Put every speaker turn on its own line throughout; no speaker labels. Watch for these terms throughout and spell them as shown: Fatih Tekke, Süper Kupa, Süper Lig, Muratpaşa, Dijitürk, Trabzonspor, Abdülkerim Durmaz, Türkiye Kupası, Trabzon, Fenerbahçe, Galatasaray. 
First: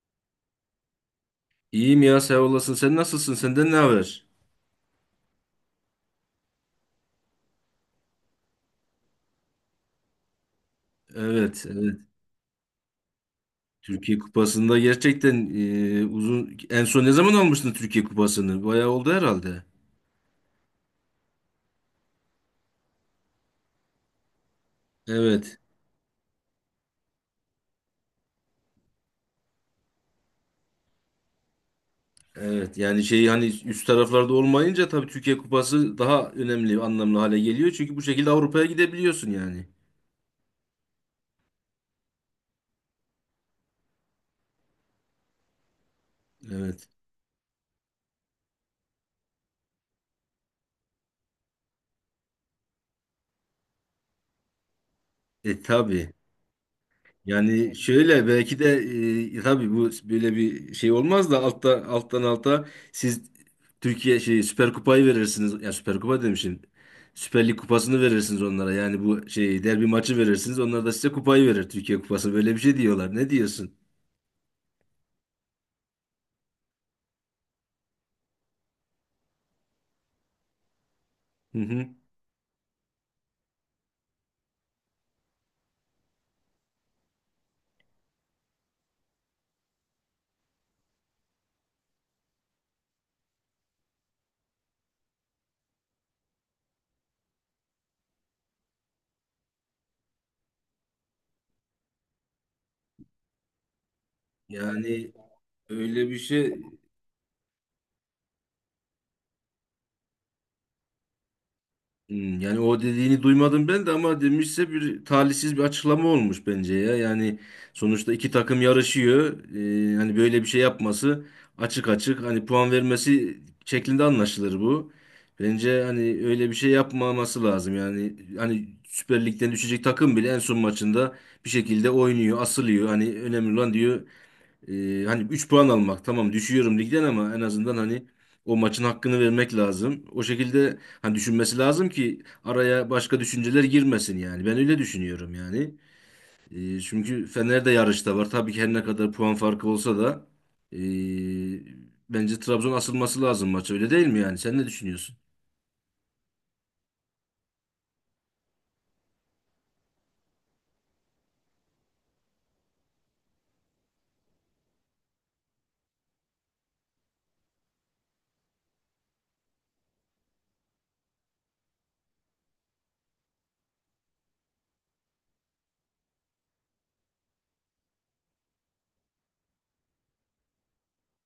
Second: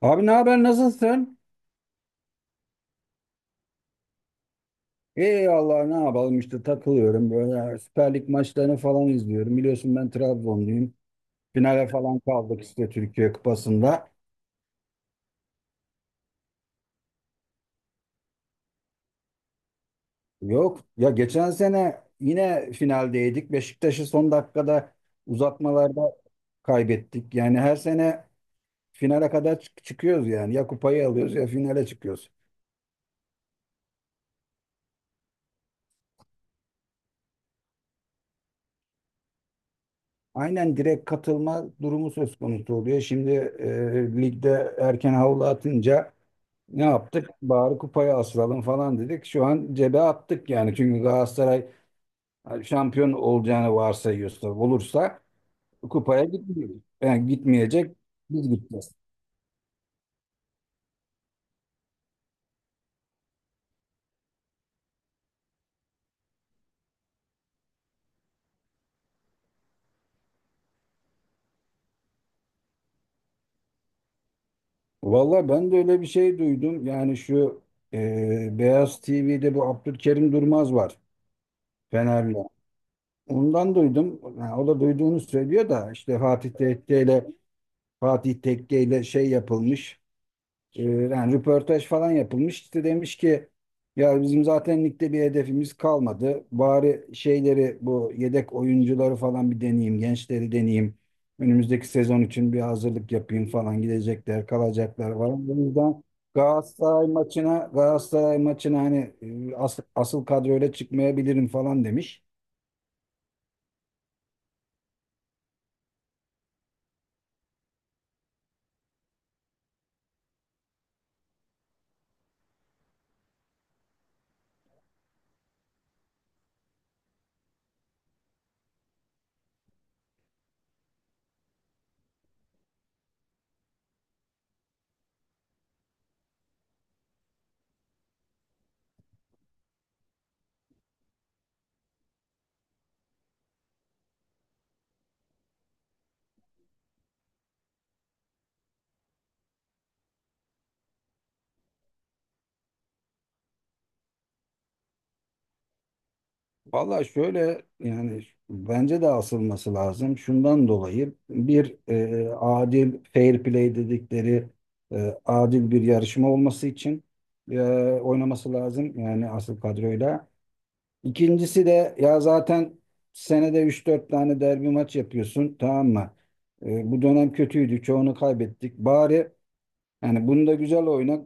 Abi ne haber nasılsın?
İyiyim ya sağ olasın. Sen nasılsın? Senden ne haber?
İyi Allah ne yapalım işte takılıyorum böyle Süper Lig maçlarını falan izliyorum. Biliyorsun ben Trabzonluyum.
Evet,
Finale
evet.
falan kaldık işte Türkiye Kupası'nda.
Türkiye Kupası'nda gerçekten uzun en son ne zaman almıştın Türkiye Kupası'nı? Bayağı oldu herhalde.
Yok ya, geçen sene yine finaldeydik. Beşiktaş'ı son dakikada
Evet.
uzatmalarda kaybettik. Yani her sene finale kadar çıkıyoruz yani. Ya kupayı alıyoruz ya finale çıkıyoruz.
Evet. Yani şey hani üst taraflarda olmayınca tabii Türkiye Kupası daha önemli, anlamlı hale geliyor. Çünkü bu şekilde Avrupa'ya gidebiliyorsun yani.
Aynen, direkt katılma durumu söz konusu oluyor. Şimdi ligde erken havlu atınca ne
Evet.
yaptık? Bari kupaya asılalım falan dedik. Şu an cebe attık yani. Çünkü Galatasaray şampiyon olacağını varsayıyorsa, olursa
E tabii.
kupaya gitmiyor. Yani
Yani
gitmeyecek,
şöyle
biz
belki de
gideceğiz.
tabii bu böyle bir şey olmaz da altta alttan alta siz Türkiye şey Süper Kupayı verirsiniz. Ya Süper Kupa demişim. Süper Lig kupasını verirsiniz onlara. Yani bu şey derbi maçı verirsiniz. Onlar da size kupayı verir. Türkiye Kupası böyle bir şey diyorlar. Ne diyorsun?
Valla ben de öyle bir şey duydum. Yani şu Beyaz TV'de bu Abdülkerim Durmaz var.
Hı hı.
Fenerli. Ondan duydum. Yani o da duyduğunu söylüyor da işte Fatih Tekke ile şey yapılmış. Yani röportaj falan yapılmış. İşte demiş ki, ya bizim zaten ligde bir hedefimiz kalmadı. Bari şeyleri, bu yedek oyuncuları falan bir deneyeyim, gençleri deneyeyim. Önümüzdeki sezon için bir hazırlık yapayım falan, gidecekler,
Yani
kalacaklar falan. O yüzden
öyle bir şey.
Galatasaray maçına hani asıl kadroyla çıkmayabilirim falan demiş.
Yani o dediğini duymadım ben de ama demişse bir talihsiz bir açıklama olmuş bence ya. Yani sonuçta iki takım yarışıyor. Hani böyle bir şey yapması açık açık hani puan vermesi şeklinde anlaşılır bu. Bence hani öyle bir şey yapmaması lazım. Yani hani Süper Lig'den düşecek takım bile en son maçında bir şekilde oynuyor, asılıyor. Hani önemli olan diyor hani 3 puan almak tamam düşüyorum ligden ama en azından hani o maçın hakkını vermek lazım. O şekilde hani düşünmesi lazım ki araya başka düşünceler girmesin yani. Ben öyle düşünüyorum yani. Çünkü Fener de yarışta var. Tabii ki her ne kadar puan farkı olsa da ee, bence Trabzon asılması lazım maça öyle değil mi yani? Sen ne düşünüyorsun?
Valla şöyle, yani bence de asılması lazım. Şundan dolayı bir adil, fair play dedikleri adil bir yarışma olması için e, oynaması lazım. Yani asıl kadroyla. İkincisi de, ya zaten senede 3-4 tane derbi maç yapıyorsun, tamam mı? Bu dönem kötüydü, çoğunu kaybettik. Bari yani bunda güzel oyna.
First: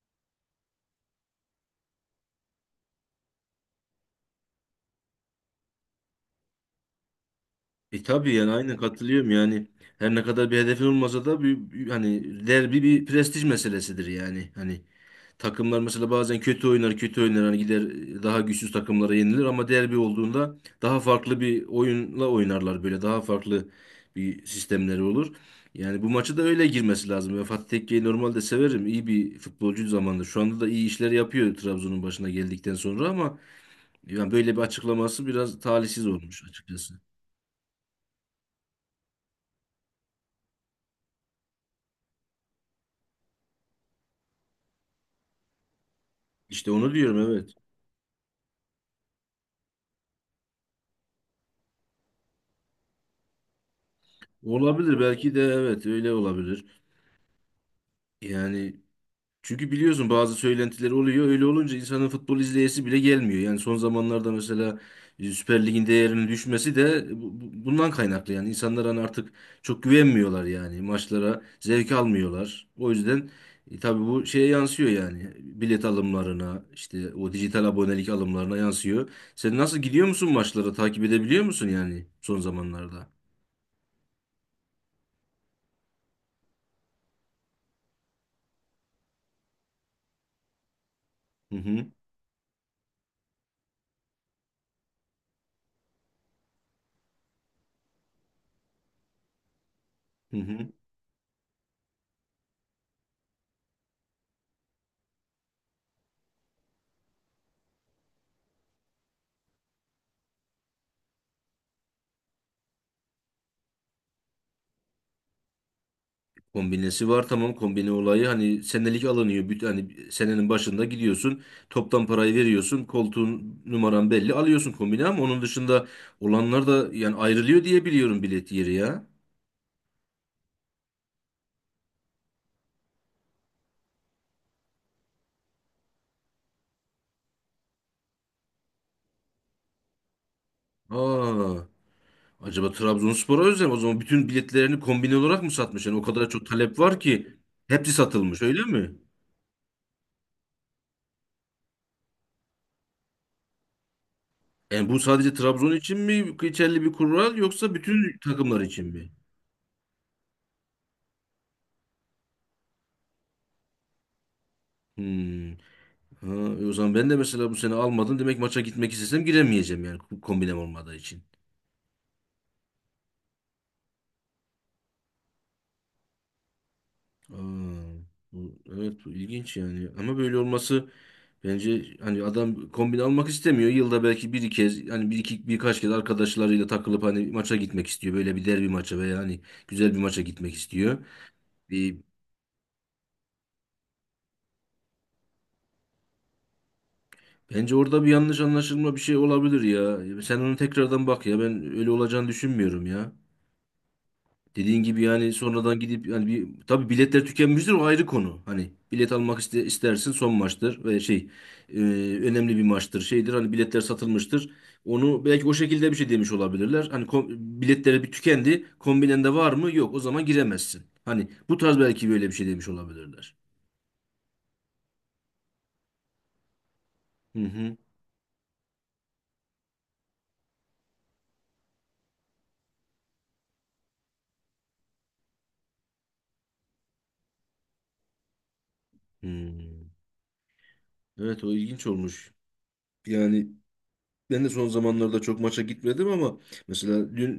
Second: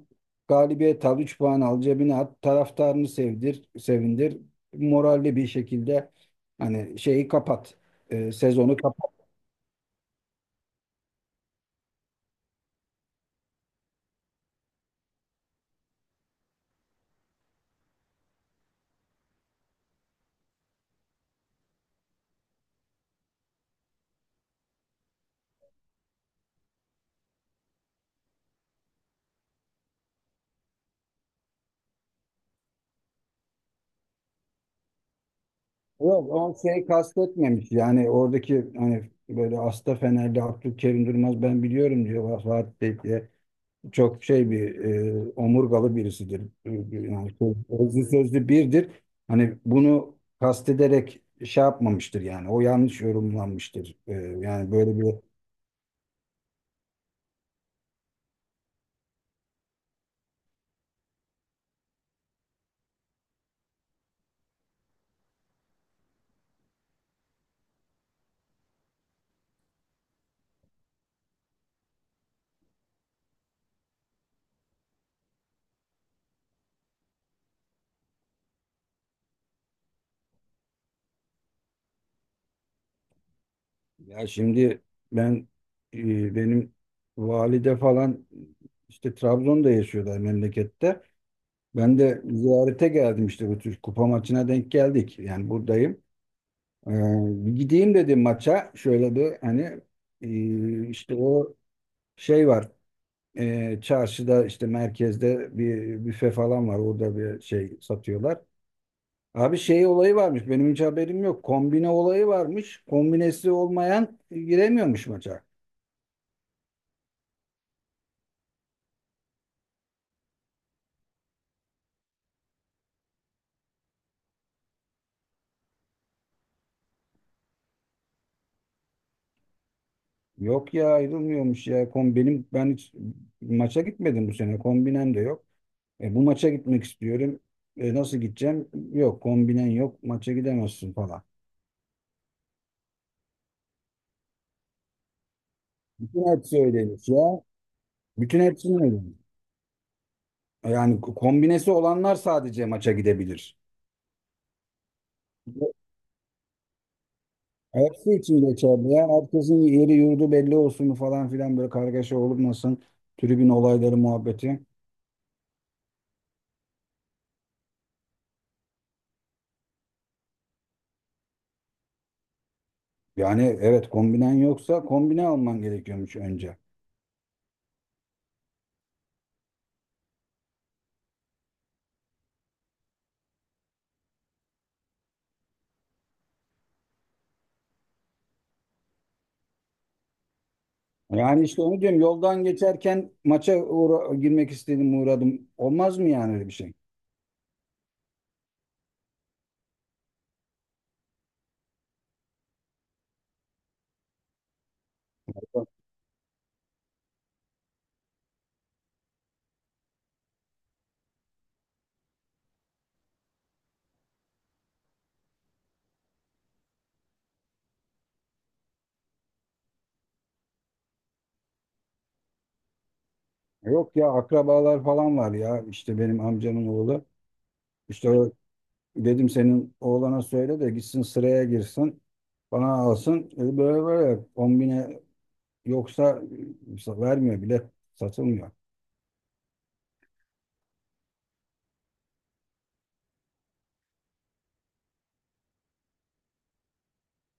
Galibiyet al, 3 puan al, cebine at, taraftarını sevdir, sevindir. Moralli bir şekilde hani şeyi kapat,
E tabii yani aynen
sezonu kapat.
katılıyorum yani. Her ne kadar bir hedefin olmasa da hani derbi bir prestij meselesidir yani. Hani takımlar mesela bazen kötü oynar, kötü oynar. Hani gider daha güçsüz takımlara yenilir ama derbi olduğunda daha farklı bir oyunla oynarlar böyle. Daha farklı bir sistemleri olur. Yani bu maçı da öyle girmesi lazım. Ben Fatih Tekke'yi normalde severim. İyi bir futbolcu zamanında. Şu anda da iyi işler yapıyor Trabzon'un başına geldikten sonra ama yani böyle bir açıklaması biraz talihsiz
Yok,
olmuş
o şey
açıkçası.
kastetmemiş. Yani oradaki, hani böyle Asta, Fenerli Abdülkerim Durmaz, ben biliyorum diyor Fatih Bey diye. Çok şey bir, omurgalı birisidir.
İşte onu diyorum,
Yani
evet.
sözlü sözlü birdir. Hani bunu kastederek şey yapmamıştır yani. O yanlış yorumlanmıştır. Yani böyle
Olabilir,
bir...
belki de evet öyle olabilir. Yani çünkü biliyorsun bazı söylentiler oluyor. Öyle olunca insanın futbol izleyesi bile gelmiyor. Yani son zamanlarda mesela Süper Lig'in değerinin düşmesi de bundan kaynaklı. Yani insanlar hani artık çok güvenmiyorlar yani. Maçlara zevk almıyorlar. O yüzden tabii bu şeye yansıyor yani. Bilet alımlarına, işte o dijital abonelik alımlarına yansıyor. Sen nasıl gidiyor musun maçlara? Takip edebiliyor musun yani son zamanlarda?
Ya şimdi ben benim valide falan işte Trabzon'da yaşıyorlar memlekette.
Hı hı.
Ben de ziyarete geldim, işte bu tür kupa maçına denk geldik. Yani buradayım. Ee, Bir gideyim dedim maça. Şöyle bir hani
Hı hı.
işte o şey var. Çarşıda, işte merkezde bir büfe falan var. Orada bir şey satıyorlar. Abi şey olayı varmış, benim hiç haberim yok. Kombine olayı varmış. Kombinesi olmayan giremiyormuş maça.
Kombinesi var, tamam. Kombine olayı hani senelik alınıyor. Hani senenin başında gidiyorsun toptan parayı veriyorsun koltuğun numaran belli alıyorsun kombine ama onun dışında olanlar da yani ayrılıyor diye biliyorum bilet yeri ya.
Yok ya, ayrılmıyormuş ya. Kom benim Ben hiç maça gitmedim bu sene. Kombinem de yok. Bu maça gitmek istiyorum. Nasıl gideceğim? Yok kombinen yok, maça gidemezsin falan.
Aa, acaba Trabzonspor'a özel mi? O zaman bütün biletlerini kombine olarak mı satmış? Yani o
Bütün
kadar çok
hepsi
talep var
öyleymiş
ki
ya.
hepsi
Bütün
satılmış öyle
hepsi
mi?
öyleymiş. Yani kombinesi olanlar sadece maça gidebilir.
Yani bu sadece Trabzon için mi geçerli bir kural yoksa
Hepsi
bütün
için
takımlar için
geçerli ya.
mi?
Herkesin yeri yurdu belli olsun falan filan, böyle kargaşa olmasın. Tribün olayları muhabbeti.
Hmm. Ha, o zaman ben de mesela bu sene almadım. Demek maça gitmek istesem giremeyeceğim yani kombinem olmadığı için.
Yani evet, kombinen yoksa kombine alman gerekiyormuş önce.
Aa, bu, evet bu ilginç yani. Ama böyle olması bence hani adam kombin almak istemiyor. Yılda belki bir kez hani bir iki birkaç kez arkadaşlarıyla takılıp hani maça gitmek istiyor. Böyle bir derbi maça veya hani güzel bir maça gitmek istiyor.
Yani işte onu
Bir,
diyorum, yoldan geçerken maça girmek istedim, uğradım. Olmaz mı yani öyle bir şey?
bence orada bir yanlış anlaşılma bir şey olabilir ya. Sen onu tekrardan bak ya. Ben öyle olacağını düşünmüyorum ya. Dediğin gibi yani sonradan gidip yani bir tabii biletler tükenmiştir o ayrı konu. Hani bilet almak iste, istersin son maçtır ve şey e, önemli bir maçtır şeydir hani biletler satılmıştır. Onu belki o şekilde bir şey demiş olabilirler. Hani biletleri bir tükendi kombinende var mı yok o zaman giremezsin. Hani bu tarz belki böyle bir şey demiş olabilirler.
Yok ya, akrabalar falan var ya, işte benim amcamın oğlu.
Hı hı.
İşte o, dedim senin oğlana söyle de gitsin sıraya girsin, bana alsın. Dedi, böyle böyle 10 bine yoksa vermiyor bile, satılmıyor.
Hmm. Evet o ilginç olmuş. Yani ben de son zamanlarda çok maça gitmedim ama mesela dün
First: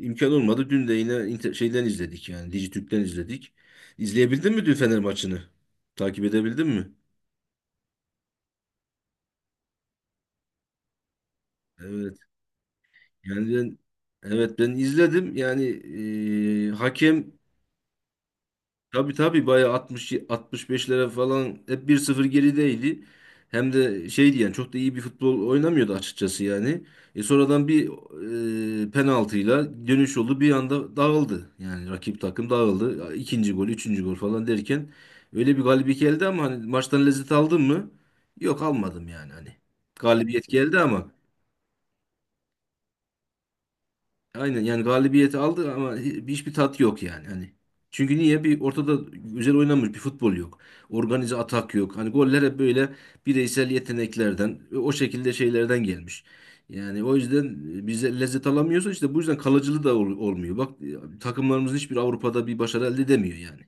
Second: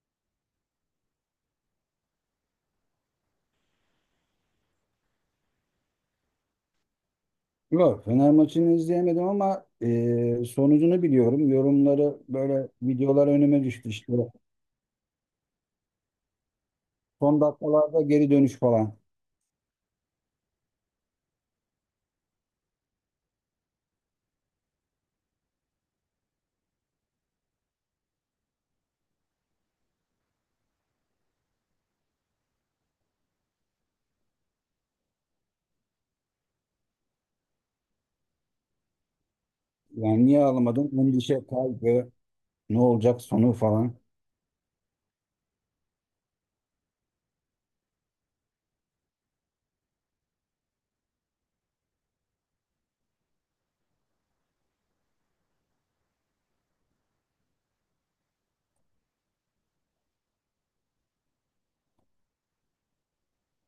imkan olmadı. Dün de yine şeyden izledik yani Dijitürk'ten izledik. İzleyebildin mi dün Fener maçını? Takip edebildin mi?
Yok, Fener maçını izleyemedim ama sonucunu biliyorum.
Evet.
Yorumları, böyle videolar
Yani
önüme
ben
düştü işte.
evet ben izledim. Yani hakem
Son dakikalarda geri dönüş falan.
tabii tabii bayağı 60 65'lere falan hep 1-0 gerideydi. Hem de şeydi yani çok da iyi bir futbol oynamıyordu açıkçası yani. E sonradan bir penaltıyla dönüş oldu. Bir anda dağıldı. Yani rakip takım dağıldı. İkinci gol, üçüncü gol falan derken öyle bir galibiyet geldi ama hani maçtan lezzet aldın mı? Yok almadım yani hani.
Yani niye
Galibiyet geldi
ağlamadın?
ama
Endişe, kaygı, ne olacak sonu falan.
aynen yani galibiyeti aldı ama hiçbir tat yok yani hani. Çünkü niye? Bir ortada güzel oynanmış bir futbol yok. Organize atak yok. Hani goller hep böyle bireysel yeteneklerden, o şekilde şeylerden gelmiş. Yani o yüzden bize lezzet alamıyorsa işte bu yüzden kalıcılığı da olmuyor. Bak takımlarımızın hiçbir Avrupa'da bir başarı elde edemiyor yani.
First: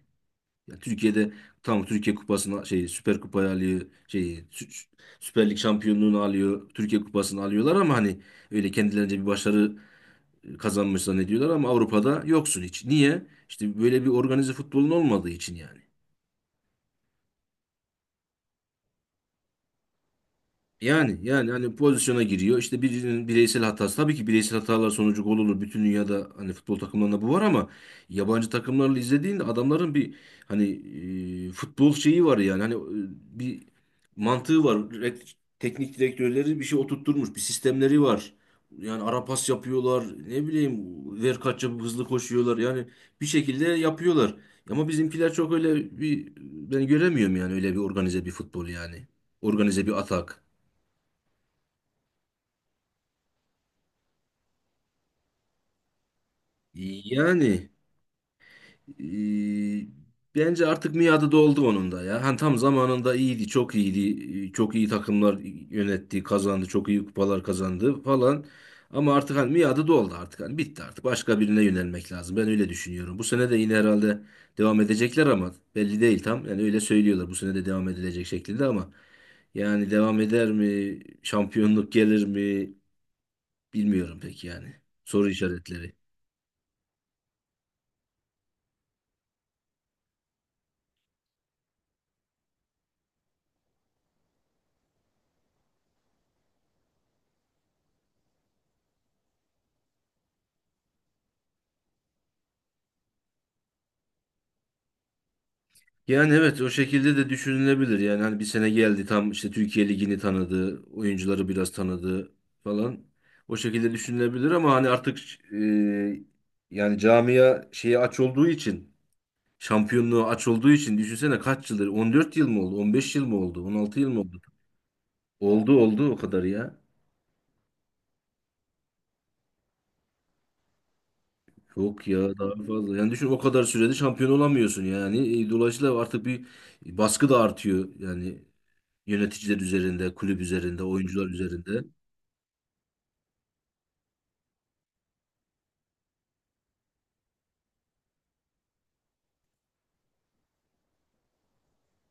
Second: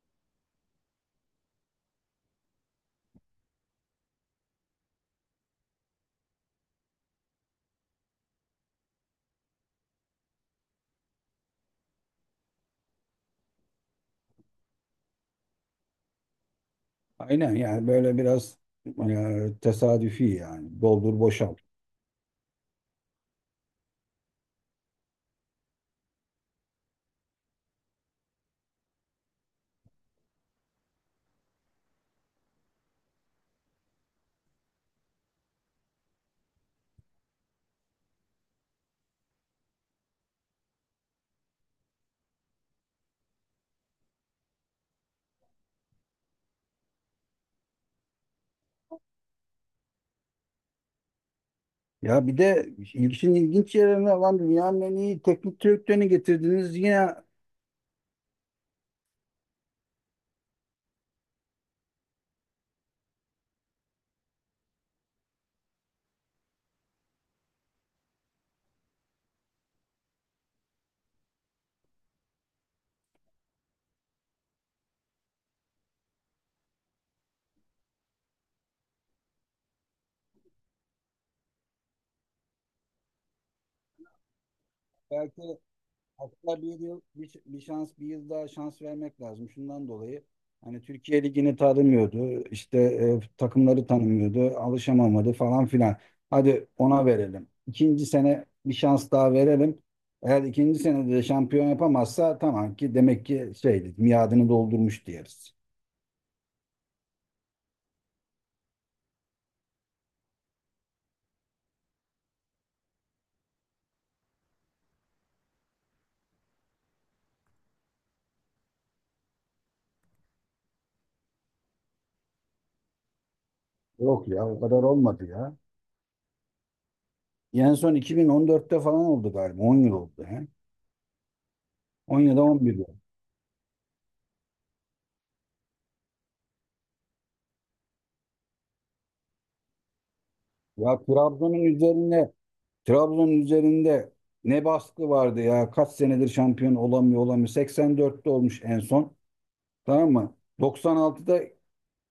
Yani Türkiye'de tam Türkiye Kupası'na şey Süper Kupayı alıyor, şey Sü- Süper Lig şampiyonluğunu alıyor, Türkiye Kupası'nı alıyorlar ama hani öyle kendilerince bir başarı kazanmış zannediyorlar ama Avrupa'da yoksun hiç. Niye? İşte böyle bir organize futbolun olmadığı için yani.
Aynen yani, böyle biraz tesadüfi yani.
Yani
Doldur
yani
boşalt.
hani pozisyona giriyor. İşte birinin bireysel hatası. Tabii ki bireysel hatalar sonucu gol olur. Bütün dünyada hani futbol takımlarında bu var ama yabancı takımlarla izlediğinde adamların bir hani futbol şeyi var yani. Hani bir mantığı var. Teknik direktörleri bir şey oturtturmuş. Bir sistemleri var. Yani ara pas yapıyorlar. Ne bileyim ver kaç yapıp hızlı koşuyorlar. Yani bir şekilde yapıyorlar. Ama bizimkiler çok öyle bir ben göremiyorum yani öyle bir organize bir futbol yani. Organize bir atak.
Ya bir de işin ilginç yerine, lan dünyanın en iyi teknik direktörünü getirdiniz. Yine,
Yani e, bence artık miadı doldu onun da ya. Hani tam zamanında iyiydi, çok iyiydi. Çok iyi takımlar yönetti, kazandı, çok iyi kupalar kazandı falan. Ama artık hani miadı doldu artık. Hani bitti artık. Başka birine yönelmek lazım. Ben öyle düşünüyorum. Bu sene de yine herhalde devam edecekler ama belli değil tam. Yani öyle söylüyorlar. Bu sene de devam edilecek şeklinde ama yani devam eder mi? Şampiyonluk gelir mi? Bilmiyorum pek yani. Soru
belki,
işaretleri.
hatta bir yıl, bir, bir şans, bir yıl daha şans vermek lazım. Şundan dolayı hani Türkiye Ligi'ni tanımıyordu, İşte takımları tanımıyordu, alışamamadı falan filan. Hadi, ona verelim. İkinci sene bir şans daha verelim. Eğer ikinci senede de şampiyon yapamazsa, tamam ki demek ki şeydi, miadını doldurmuş diyeriz.
Yani evet o şekilde de düşünülebilir. Yani hani bir sene geldi tam işte Türkiye Ligi'ni tanıdı, oyuncuları biraz tanıdı falan. O şekilde düşünülebilir ama hani artık e, yani camia şeyi aç olduğu için, şampiyonluğu aç olduğu için düşünsene kaç yıldır? 14 yıl mı oldu? 15 yıl mı oldu? 16 yıl mı
Yok
oldu?
ya, o kadar olmadı ya.
Oldu oldu o kadar ya.
En son 2014'te falan oldu galiba. 10 yıl oldu. He?
Yok ya
10 ya da
daha
11 yıl.
fazla. Yani düşün o kadar sürede şampiyon olamıyorsun yani. Dolayısıyla artık bir baskı da artıyor yani yöneticiler üzerinde, kulüp üzerinde,
Ya
oyuncular üzerinde.
Trabzon'un üzerinde ne baskı vardı ya. Kaç senedir şampiyon olamıyor, olamıyor. 84'te olmuş en son. Tamam mı? 96'da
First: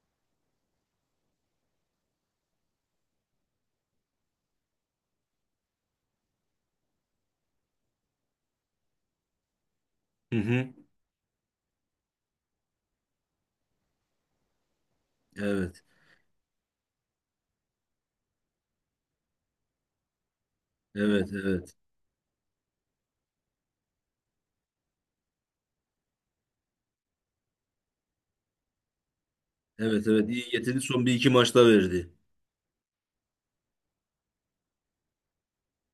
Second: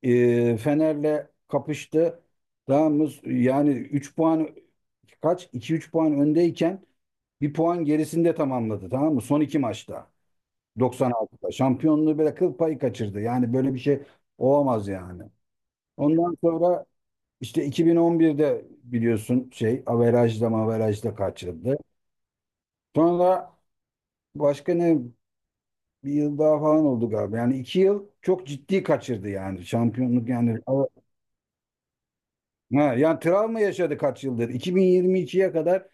Fener'le kapıştı. Tamam mı? Yani 3 puan kaç? 2-3 puan öndeyken 1 puan gerisinde tamamladı. Tamam mı? Son iki maçta.
Hı hı.
96'da. Şampiyonluğu böyle kıl payı kaçırdı. Yani böyle bir şey olamaz yani.
Evet.
Ondan sonra işte 2011'de biliyorsun şey averajda maverajda
Evet, evet.
kaçırdı. Sonra, başka ne, bir yıl daha falan oldu galiba. Yani 2 yıl çok ciddi kaçırdı yani,
Evet, evet.
şampiyonluk
İyi
yani.
getirdi. Son bir iki maçta verdi.
Ha, yani travma yaşadı kaç yıldır. 2022'ye kadar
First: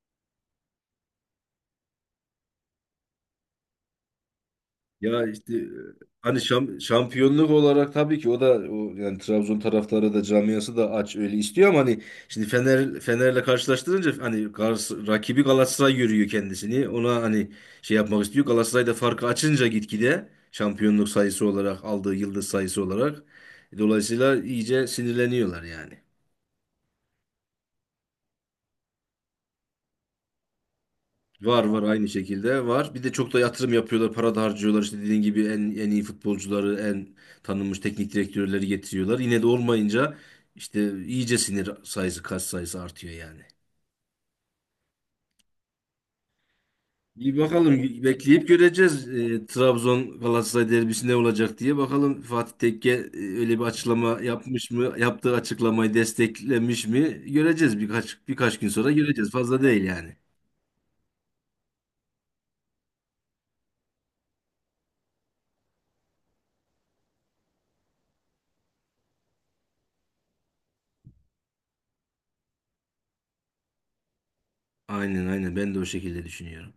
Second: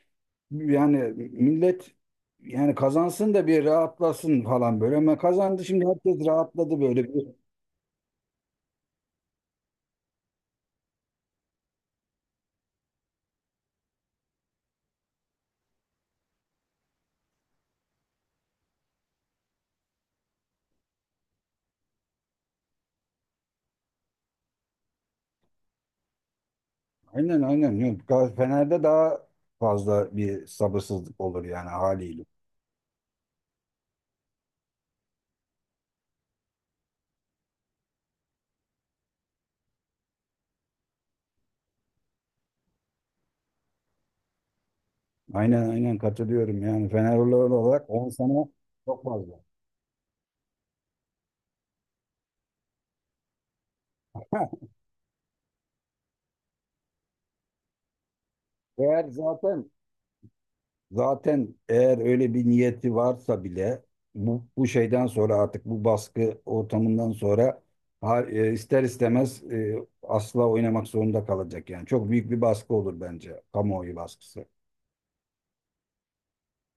yani millet yani, kazansın da bir rahatlasın falan böyle. Ama
Ya işte
kazandı, şimdi herkes
hani
rahatladı böyle.
şampiyonluk olarak tabii ki o da o yani Trabzon taraftarı da camiası da aç öyle istiyor ama hani şimdi Fener'le karşılaştırınca hani rakibi Galatasaray görüyor kendisini. Ona hani şey yapmak istiyor. Galatasaray da farkı açınca gitgide şampiyonluk sayısı olarak aldığı yıldız sayısı olarak dolayısıyla iyice sinirleniyorlar yani.
Aynen aynen. Yok, Fener'de daha fazla bir sabırsızlık olur
Var
yani
var aynı
haliyle.
şekilde var. Bir de çok da yatırım yapıyorlar, para da harcıyorlar. İşte dediğin gibi en iyi futbolcuları, en tanınmış teknik direktörleri getiriyorlar. Yine de olmayınca işte iyice sinir sayısı, kas sayısı artıyor yani.
Aynen aynen katılıyorum, yani Fenerli
İyi bakalım
olarak 10 sene
bekleyip
çok
göreceğiz.
fazla.
Trabzon Galatasaray derbisi ne olacak diye. Bakalım Fatih Tekke öyle bir açıklama yapmış mı? Yaptığı açıklamayı desteklemiş mi? Göreceğiz birkaç gün sonra
Eğer
göreceğiz. Fazla
zaten
değil yani.
Zaten eğer öyle bir niyeti varsa bile, bu, bu şeyden sonra, artık bu baskı ortamından sonra ister istemez asla oynamak zorunda kalacak yani. Çok büyük bir baskı olur bence, kamuoyu baskısı.
Aynen aynen ben de o şekilde düşünüyorum.